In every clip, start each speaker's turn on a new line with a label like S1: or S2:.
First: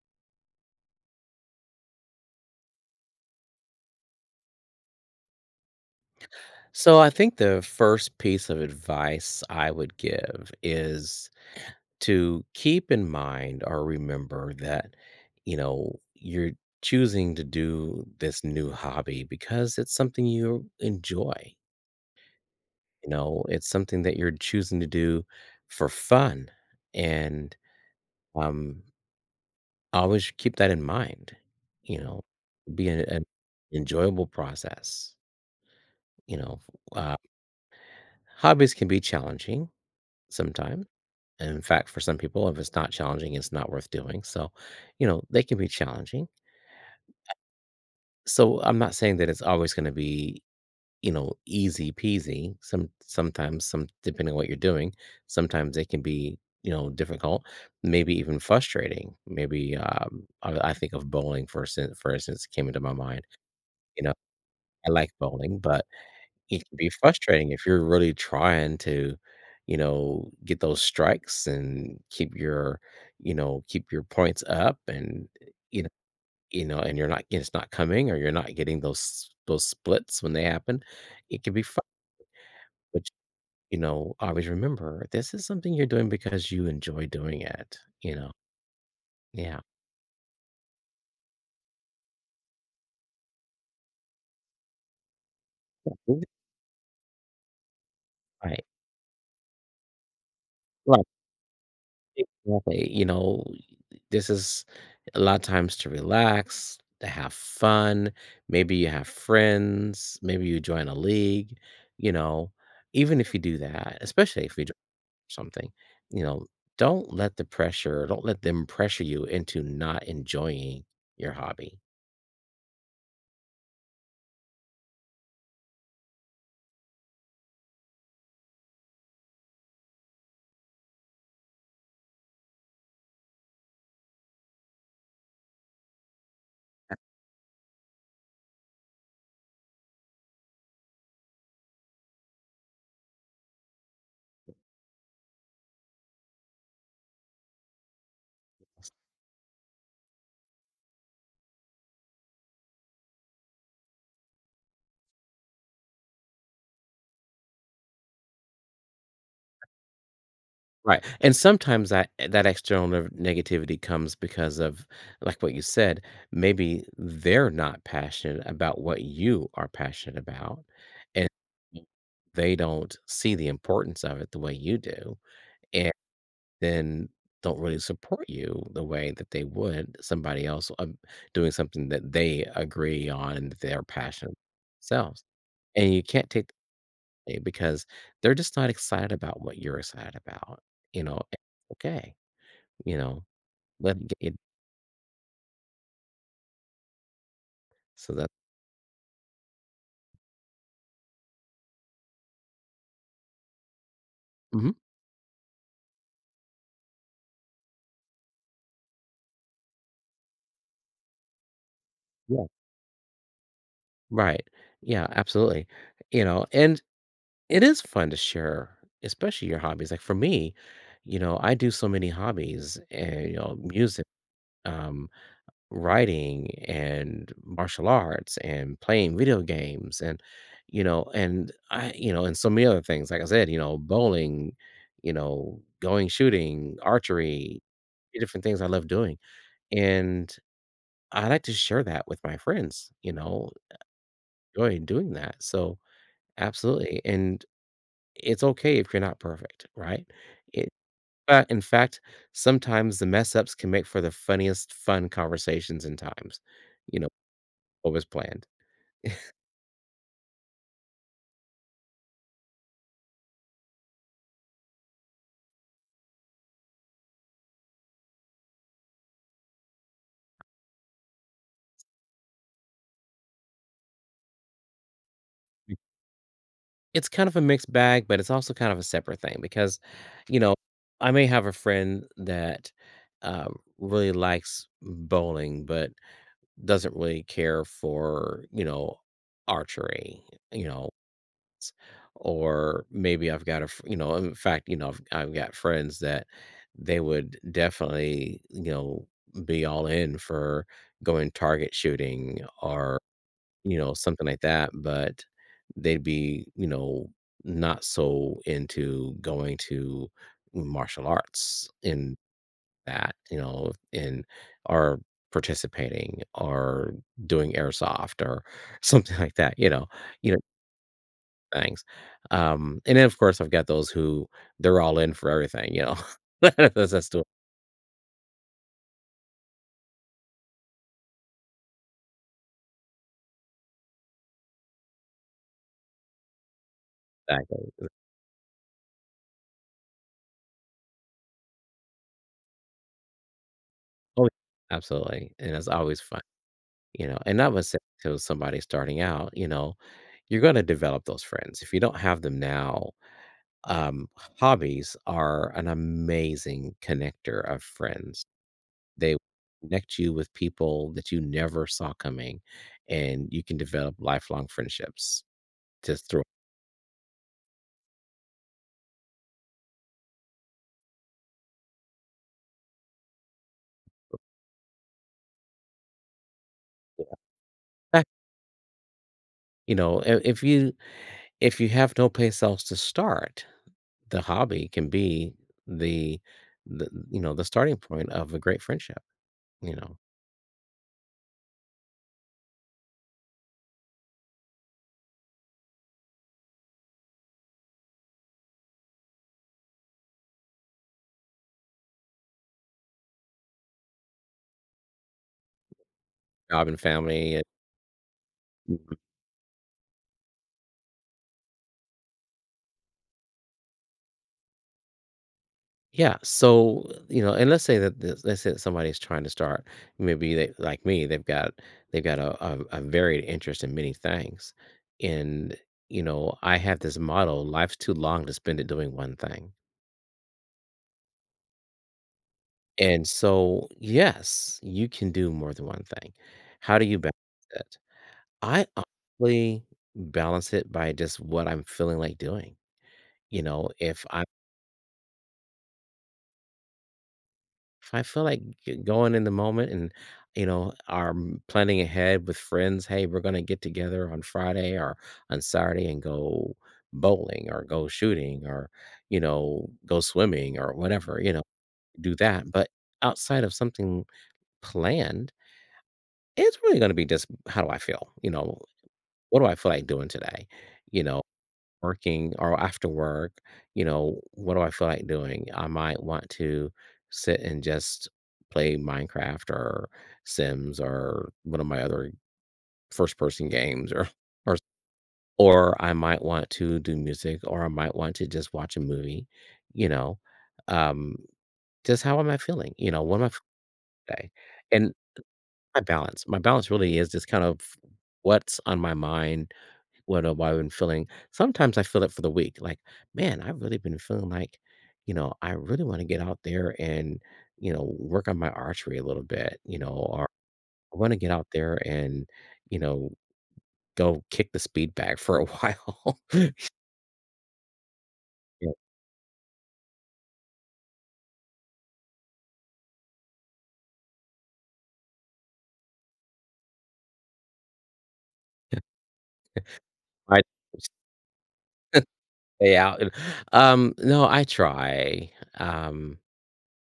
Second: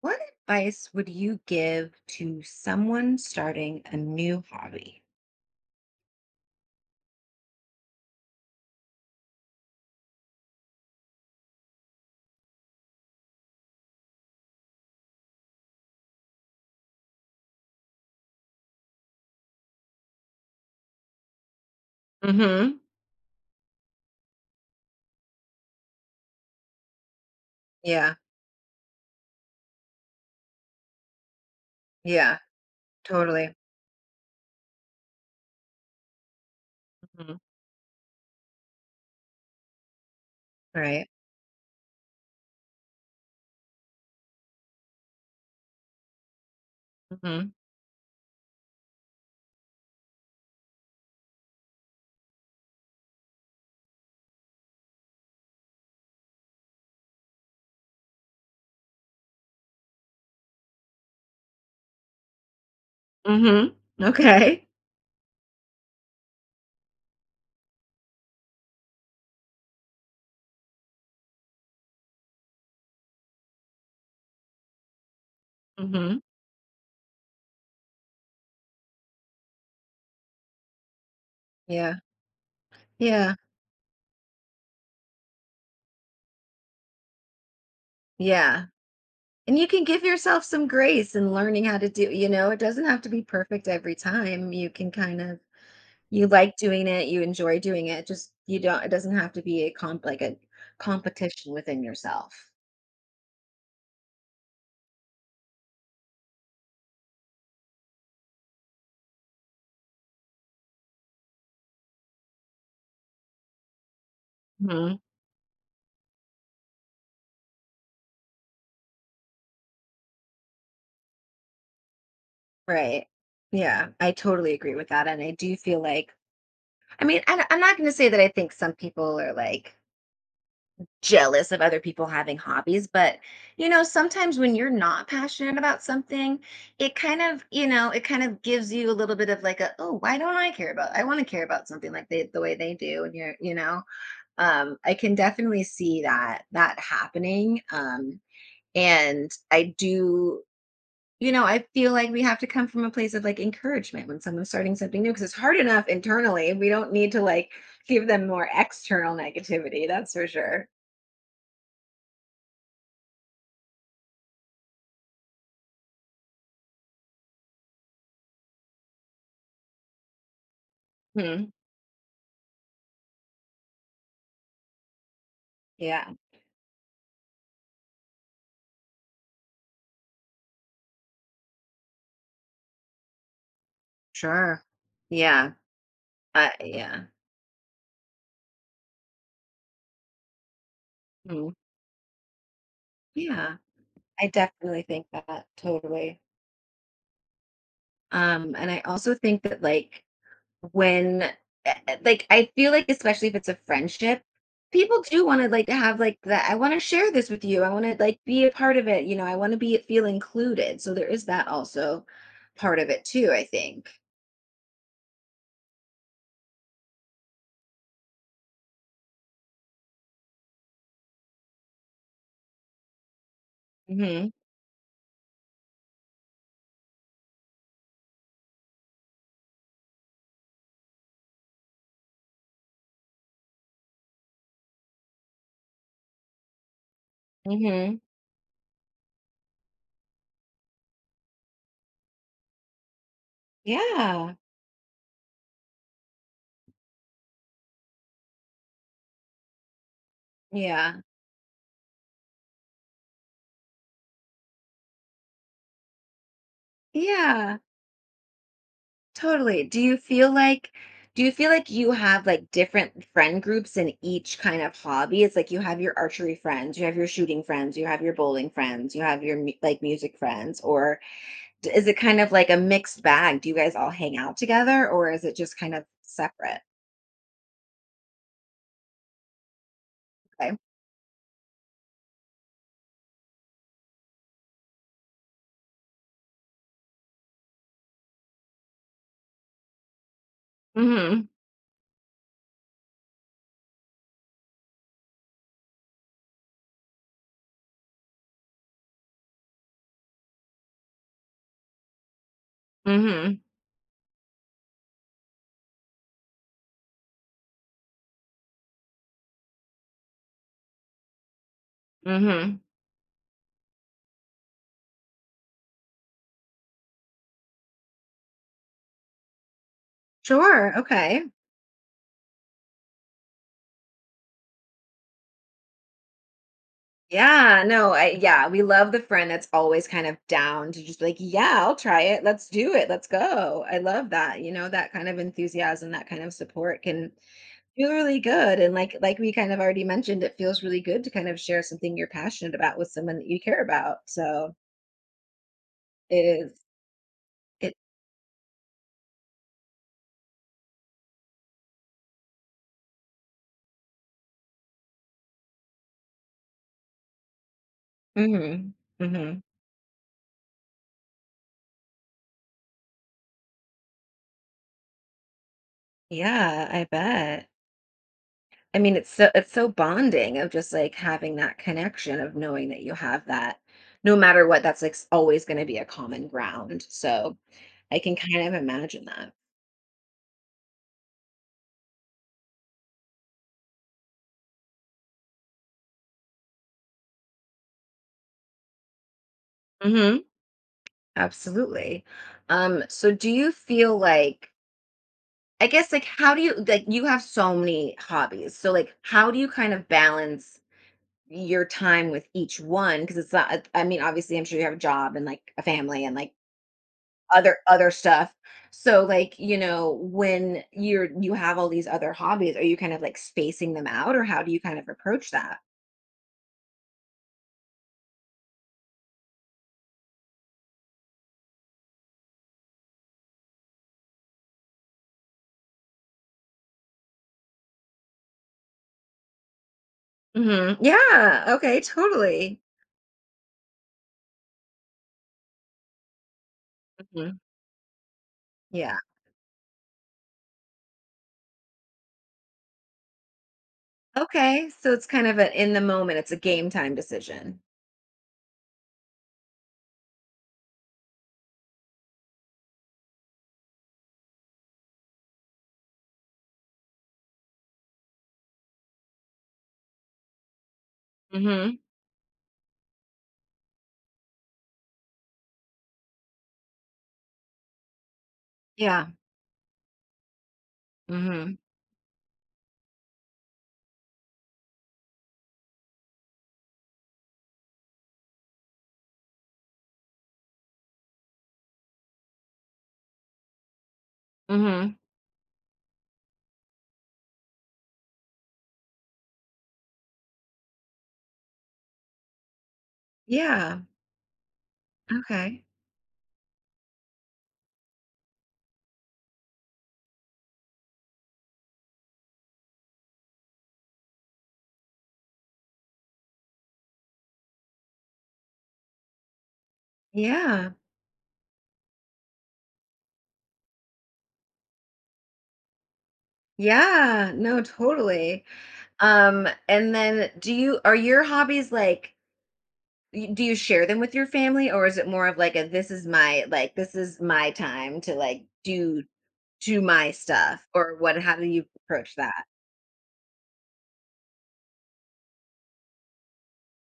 S1: What advice would you give to someone starting a new hobby?
S2: So I think the first piece of advice I would give is to keep in mind or remember that, you know, you're choosing to do this new hobby because it's something you enjoy.
S1: Mm-hmm.
S2: You know, it's something that you're choosing to do for fun. And
S1: Yeah,
S2: um always keep that in mind, you know,
S1: yeah,
S2: be an
S1: totally.
S2: enjoyable process, you know. Uh,
S1: Mm-hmm.
S2: hobbies can be challenging sometimes.
S1: Right.
S2: And in fact, for some people, if it's not challenging, it's not worth doing. So, you know, they can be challenging.
S1: Mm-hmm.
S2: So I'm not saying that it's always going to be, you know, easy peasy. Sometimes, some depending on what you're doing, sometimes they can be, you know, difficult, maybe even frustrating. Maybe I think of bowling for instance, came into my mind.
S1: Mm-hmm.
S2: You know,
S1: Okay.
S2: I like bowling, but it can be frustrating if you're really trying to, you know, get those strikes and keep your, you know, keep your points up and, you know,
S1: Mm-hmm.
S2: you know, and you're not it's not coming or you're not getting those splits when they happen. It can be fun,
S1: Yeah,
S2: but
S1: yeah,
S2: you know, always remember this is something you're doing because you enjoy doing it, you know.
S1: yeah. And
S2: Yeah.
S1: you can give yourself some grace in learning how to do, it doesn't have to be perfect every time. You can kind of, you like doing it, you enjoy doing it. Just, you
S2: Right.
S1: don't, it doesn't have to be like a
S2: Right.
S1: competition within yourself.
S2: Exactly. You know, this is a lot of times to relax, to have fun. Maybe you have friends. Maybe you join a league. You know, even if you do that, especially if you join something, you know, don't let the pressure, don't let them pressure you into not enjoying your hobby.
S1: Right. Yeah, I totally agree with that, and I do feel like I mean, I'm not gonna say that I think some people are, like, jealous of other people having hobbies, but, you know, sometimes when you're not passionate about something, it kind of gives you a little bit of, like, a, "Oh, why don't I care about I wanna care about something like they the way they do," and you're you know? I can definitely see that happening, and I do you know, I feel like we have to come from a place of like encouragement when someone's starting something new because it's hard enough internally. We don't need to like give them more external negativity. That's for sure.
S2: Right, and sometimes that that external negativity comes because of, like what you said, maybe they're not passionate about what you are passionate about, and
S1: Hmm.
S2: they don't see the importance of it the way you do, and
S1: Yeah,
S2: then don't really support you the way that they would somebody else, doing something that they agree on and that they're passionate
S1: sure.
S2: themselves,
S1: Yeah.
S2: and you can't take
S1: Yeah.
S2: that away because they're just not excited about what you're excited about, you know, and
S1: Hmm.
S2: it's okay. You know,
S1: Yeah.
S2: let it
S1: I
S2: get it
S1: definitely think that totally.
S2: so that.
S1: And I also think that like when like I feel like especially if it's a friendship,
S2: Hmm.
S1: people do want to like have like that. I want to share this with you. I want to like be a part of it. You know, I want to be feel included. So there is that also
S2: Yeah,
S1: part of it too. I think.
S2: right. Yeah, absolutely. You know, and it is fun to share, especially your hobbies. Like for me, you know, I do so many hobbies and, you know, music,
S1: Hmm.
S2: um, writing and martial arts and playing video games and, you know, and I, you know, and so many other things. Like I said, you know, bowling, you know, going shooting, archery,
S1: Hmm.
S2: different things I love doing. And I like to share that with my friends, you know,
S1: Yeah.
S2: joy in doing that. So, absolutely, and it's okay if you're not perfect, right? It
S1: Yeah.
S2: But in fact, sometimes the mess ups can make for the funniest fun conversations and times, you know,
S1: Yeah.
S2: what was planned.
S1: Totally. Do you feel like you have like different friend groups in each kind of hobby? It's like you have your archery friends, you have your shooting friends, you have your bowling friends, you have your like music friends, or is it kind of like a mixed bag? Do you guys all hang out together or is it just kind of separate?
S2: It's kind of a mixed bag, but it's also kind of a separate thing because, you know,
S1: Okay.
S2: I may have a friend that, really likes bowling, but doesn't really care for, you know, archery, you know,
S1: Mhm.
S2: s- or maybe I've got a you know, in fact, you know, I've got friends that they would definitely, you know, be all in for going target shooting or
S1: Mhm.
S2: you know, something like that, but they'd be, you know, not so into going to martial arts in
S1: Mhm.
S2: that, you know, in or participating or doing airsoft or something like that, you know,
S1: Sure. Okay.
S2: things. And then of course I've got those who they're all in for everything, you know. That's the
S1: Yeah, no, we love the friend that's always kind of down to just like, yeah, I'll try it. Let's do it. Let's go. I love that. You know, that kind of enthusiasm, that kind of support can
S2: exactly.
S1: feel really good. And like we kind of already mentioned, it feels really good to kind of share something you're passionate about with someone that you care about.
S2: Oh,
S1: So
S2: absolutely. And it's always fun,
S1: it is
S2: you know. And I would
S1: it
S2: say to somebody starting out, you know, you're gonna develop those friends. If you don't have them now, um, hobbies are an amazing connector of friends.
S1: mhm.
S2: They
S1: Mhm.
S2: connect you with people that you never saw coming, and you can develop lifelong friendships just through.
S1: Yeah, I bet. I mean, it's so bonding of just like having that connection of knowing that you have that. No matter what, that's like always going to be a common ground. So I
S2: Uh,
S1: can kind of imagine that.
S2: you know, if you have no place else to start, the hobby can be the the you know, the starting point of a great friendship. You know?
S1: Hmm. Absolutely. So do you feel like I guess like how do you like you have so many hobbies. So like how do you kind of balance your time with each one? Because it's not I mean, obviously I'm sure you have a job and like a family and like
S2: Job and family, and
S1: other stuff. So like, you know, when you're you have all these other hobbies, are you kind of like spacing them out or how do you kind of approach that?
S2: yeah, so, you know, and let's say that this let's say that somebody's trying to start maybe they like me, they've got a varied interest in many things, and, you know, I have this motto, "Life's too long to spend it doing one thing."
S1: Hmm. Yeah. Okay. Totally.
S2: And so, yes, you can do more than one thing. How do you balance
S1: Hmm.
S2: it? I
S1: Yeah.
S2: honestly balance it by just what I'm feeling like doing. You know,
S1: Okay. So it's kind of an in the moment, it's a game time decision.
S2: if I feel like going in the moment and you know are planning ahead with friends, hey, we're gonna get together on Friday or on Saturday and go bowling or go shooting or you know go swimming or whatever. You know,
S1: Hmm.
S2: do that. But outside of something planned, it's really gonna be just how do I feel? You know,
S1: Yeah.
S2: what do I feel like doing today? You know,
S1: Hmm.
S2: working or after work, you know, what do I feel like doing? I might want to sit and just play Minecraft or Sims or one of my other first person games or or
S1: Hmm.
S2: or I might want to do music or I might want to just watch a movie, you know. Um, just how am I feeling? You know, what am I feeling
S1: Yeah.
S2: today? And
S1: Okay.
S2: My balance really is just kind of what's on my mind, what am I been feeling. Sometimes I feel it for the week, like, "Man, I've really been feeling like, you know, I really wanna get out there and, you know, work on my archery a little bit," you know, or,
S1: Yeah.
S2: "I wanna get out there and, you know, go kick the speed bag for a while."
S1: Yeah. No, totally.
S2: You
S1: And then do you are your hobbies like Y do you share them with your family, or is it more of like a this is my like, this is my time to, like, do do my
S2: I
S1: stuff, or what how do you approach that?
S2: stay out and no, I try, um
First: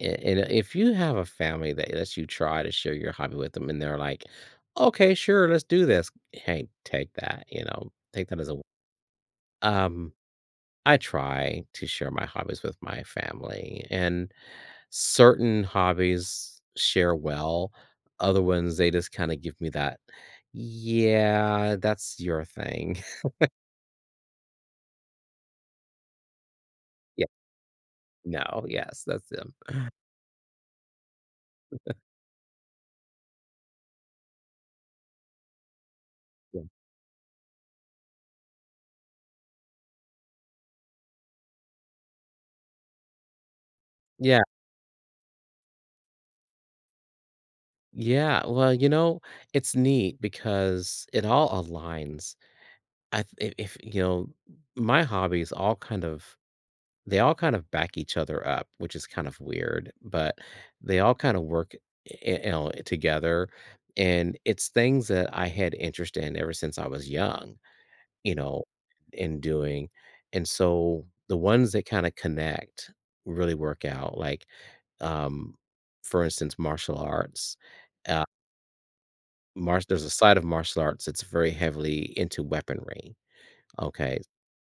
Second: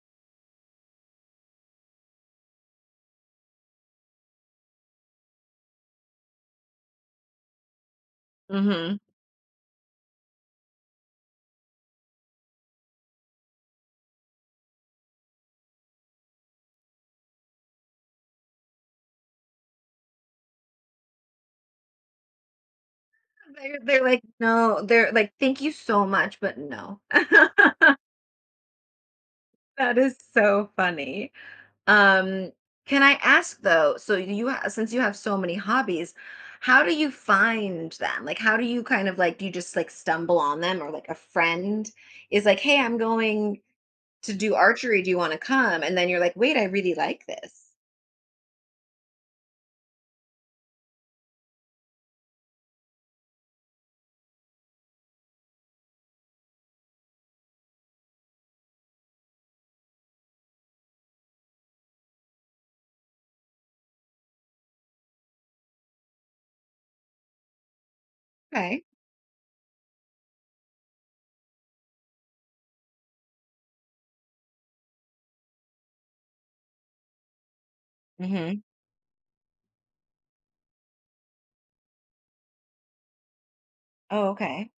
S2: and if you have a family that lets you try to share your hobby with them and they're like, okay, sure, let's do this. Hey, take that, you know, take that as a,
S1: Mhm.
S2: um, I try to share my hobbies with my family and certain hobbies share well. Other ones, they just kind of give me that, yeah, that's your thing.
S1: They're like, "No." They're like, "Thank you so much, but no."
S2: Yeah. No, yes, that's them.
S1: That is so funny. Um, can I ask though, so you ha since you have so many hobbies,
S2: Yeah.
S1: how do you find them? Like, how do you kind of like do you just, like, stumble on them or, like, a friend is like, "Hey, I'm going to
S2: Yeah.
S1: do archery, "Do you wanna come?" And then you're like, "Wait, I really like this."
S2: Yeah. Well, you know, it's neat because it all aligns I th if, you know, my hobbies all kind of they all kind of back each other up, which is kind of weird, but they all kind of work, I you know, together, and it's things that I had interest in ever since I was young, you know,
S1: Okay.
S2: in doing, and so the ones that kinda connect really work out, like, um, for instance, martial arts. Uh,
S1: Mhm.
S2: mars there's a side of martial arts that's very heavily into weaponry, okay?
S1: Oh, okay.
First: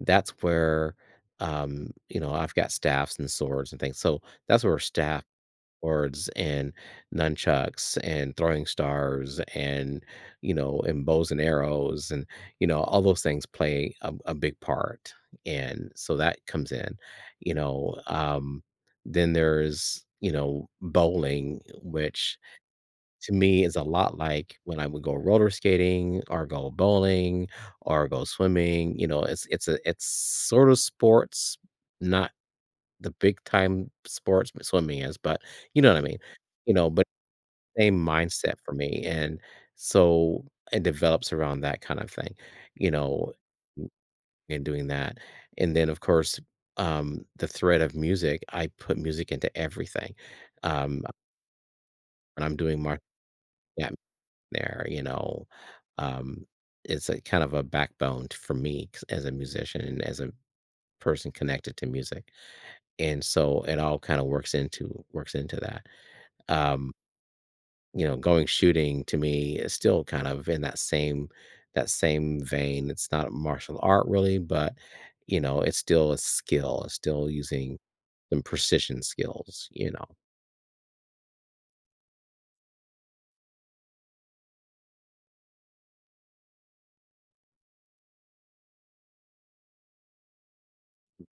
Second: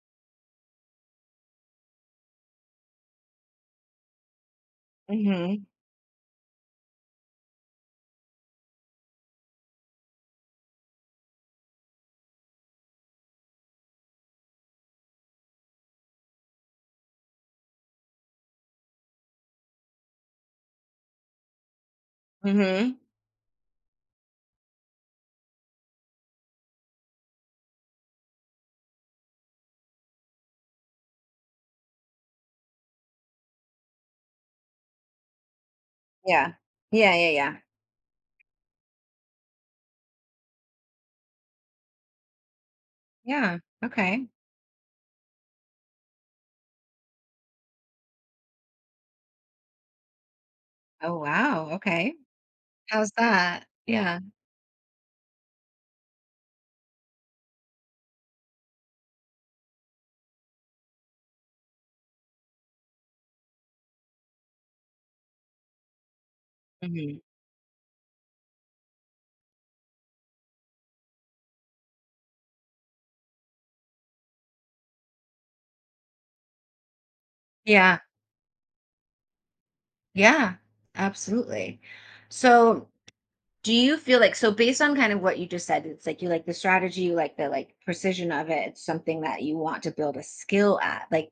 S2: That's where, you know, I've got staffs and swords and things. So that's where staff,
S1: Mhm.
S2: swords, and nunchucks and throwing stars and, you know, and bows and arrows and, you know, all those things play a big part. And so that comes in, you know. Then there's, you know, bowling, which
S1: Mhm.
S2: to me is a lot like when I would go roller skating or go bowling or go swimming. You know, it's a it's sort of sports, not the big time sports but swimming is, but you know what I mean.
S1: Yeah.
S2: You know, but
S1: Yeah, yeah, yeah.
S2: same mindset for me, and so it develops around that kind of thing. You know,
S1: Yeah. Okay.
S2: and doing that, and then of course the thread of music, I put music into everything, um
S1: Oh, wow. Okay.
S2: when I'm doing martial
S1: How's that? Yeah.
S2: there, you know. Um, it's a kind of a backbone for me as a musician and as a person connected to music. And so it all kind of works into that. Um,
S1: Mhm.
S2: you know, going shooting to me is still kind of in that same that same vein. It's not martial art really, but you know, it's still a skill. It's still using
S1: Yeah.
S2: some precision skills, you know.
S1: Yeah. Absolutely. So Do you feel like so based on kind of what you just said, it's like you like the strategy, you like the like precision of it. It's something that you want to build a skill at. Like,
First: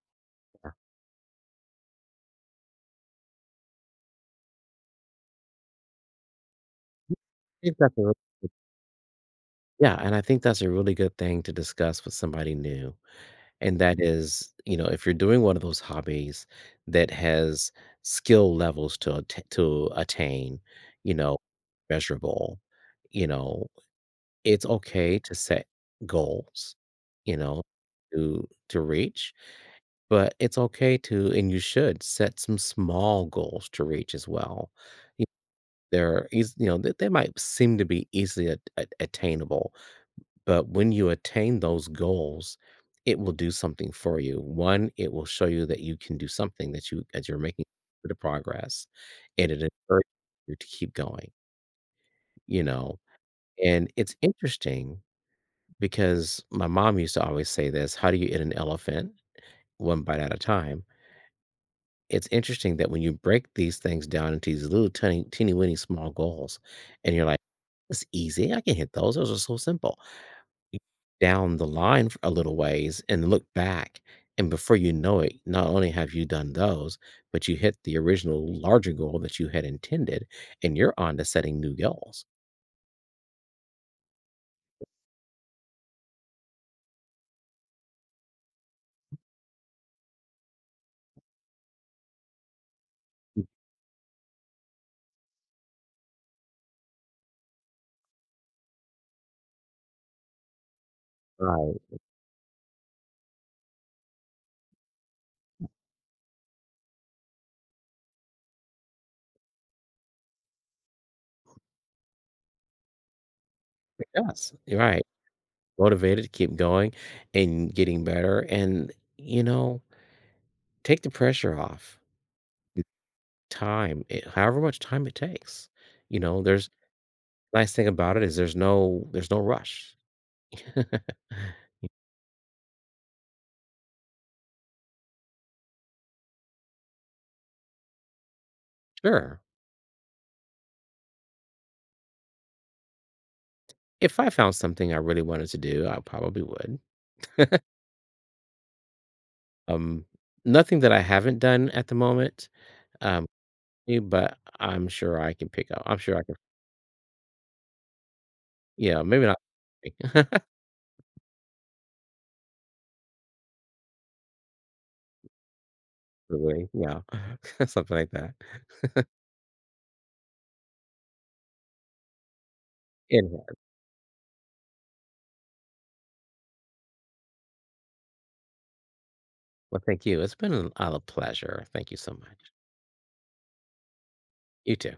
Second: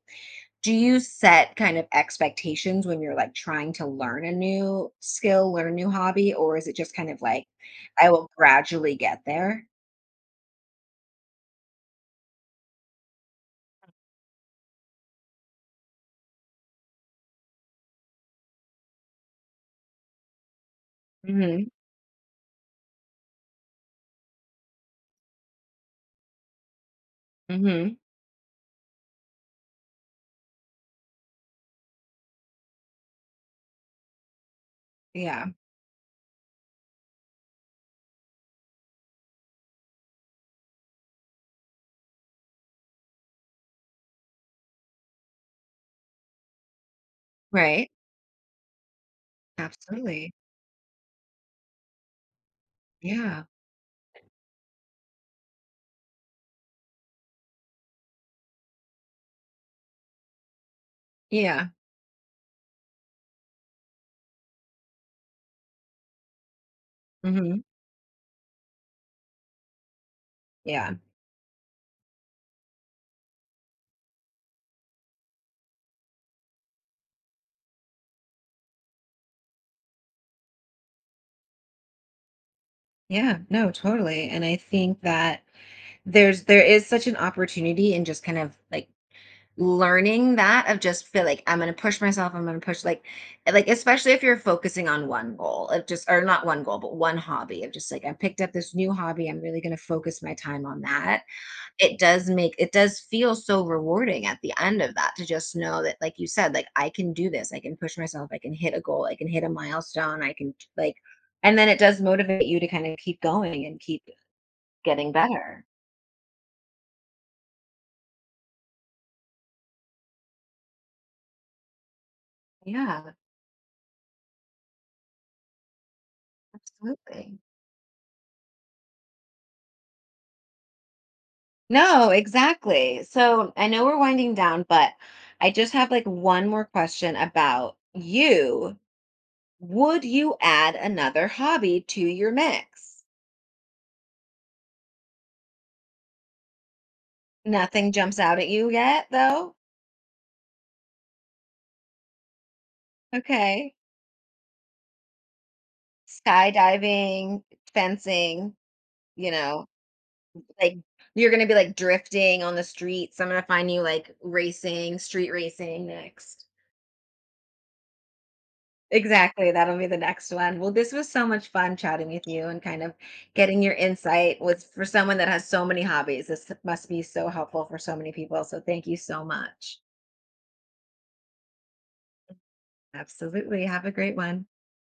S2: Yeah. I
S1: do you set kind of expectations when you're like trying to learn a new skill, learn a new hobby, or is it just kind of like
S2: think that's a
S1: I
S2: really
S1: will
S2: good
S1: gradually get there?
S2: yeah, and I think that's a really good thing to discuss with somebody new, and that is, you know, if you're doing one of those hobbies that has skill levels to atta to attain, you know,
S1: Hmm.
S2: measurable, you know, it's okay to set goals, you know,
S1: Hmm.
S2: to reach, but it's okay to and you should set some small goals to reach as well. Y
S1: Yeah.
S2: They're eas you know, they might seem to be easily at attainable, but when you attain those goals, it will do something for you. One, it will show you that you can do something that you as you're making
S1: Right.
S2: the progress, and it encourages
S1: Absolutely.
S2: you to keep going, you know?
S1: Yeah.
S2: And it's interesting because my mom used to always say this, how do you eat an elephant? One bite at a time.
S1: Yeah.
S2: It's interesting that when you break these things down into these little tiny teeny weeny small goals and you're like,
S1: Hmm.
S2: it's easy, I can hit those are so simple. You
S1: Yeah.
S2: down the line for a little ways and look back, and before you know it not only have you done those, but you hit the original larger goal that you had intended, and you're on to setting new goals,
S1: Yeah. No, totally. And I think that there is such an opportunity in just kind of like learning that of just feel like I'm gonna push myself, I'm gonna push like especially if you're focusing on one goal of just or not one goal, but one hobby of just like I picked up this new hobby, I'm really gonna focus my time on that.
S2: right?
S1: It does feel so rewarding at the end of that to just know that like you said, like I can do this, I can push myself, I can hit a goal, I can hit a milestone, I can like and then it does motivate you to kind of keep going and keep
S2: Yes, right.
S1: getting better.
S2: Motivated, keep going and getting better, and, you know, take the pressure off. It's
S1: Yeah,
S2: Time, it however much time it takes, you know, there's
S1: absolutely.
S2: nice thing about it is there's there's no rush.
S1: No, exactly. So I know we're winding down, but I just have like one more question about you.
S2: Sure,
S1: Would you add another hobby to your mix?
S2: if I found something I really wanted to do, I probably would.
S1: Nothing jumps out at you yet, though?
S2: Um, nothing that I haven't done at the moment, um,
S1: Okay.
S2: but I'm sure I can pick up I'm sure I can
S1: Skydiving, fencing,
S2: yeah, maybe
S1: you know,
S2: not.
S1: like you're going to be like drifting on the streets. I'm going to find you like racing, street racing next.
S2: Probably, yeah, something like that.
S1: Exactly, that'll be the next one. Well, this was so much fun chatting with you and kind of
S2: Anyhow.
S1: getting your insight was for someone that has so many hobbies. This must be so helpful for so many people. So thank you so much.
S2: Well, thank you. It's been a pleasure. Thank you so much.
S1: Absolutely. Have a great one.
S2: You too.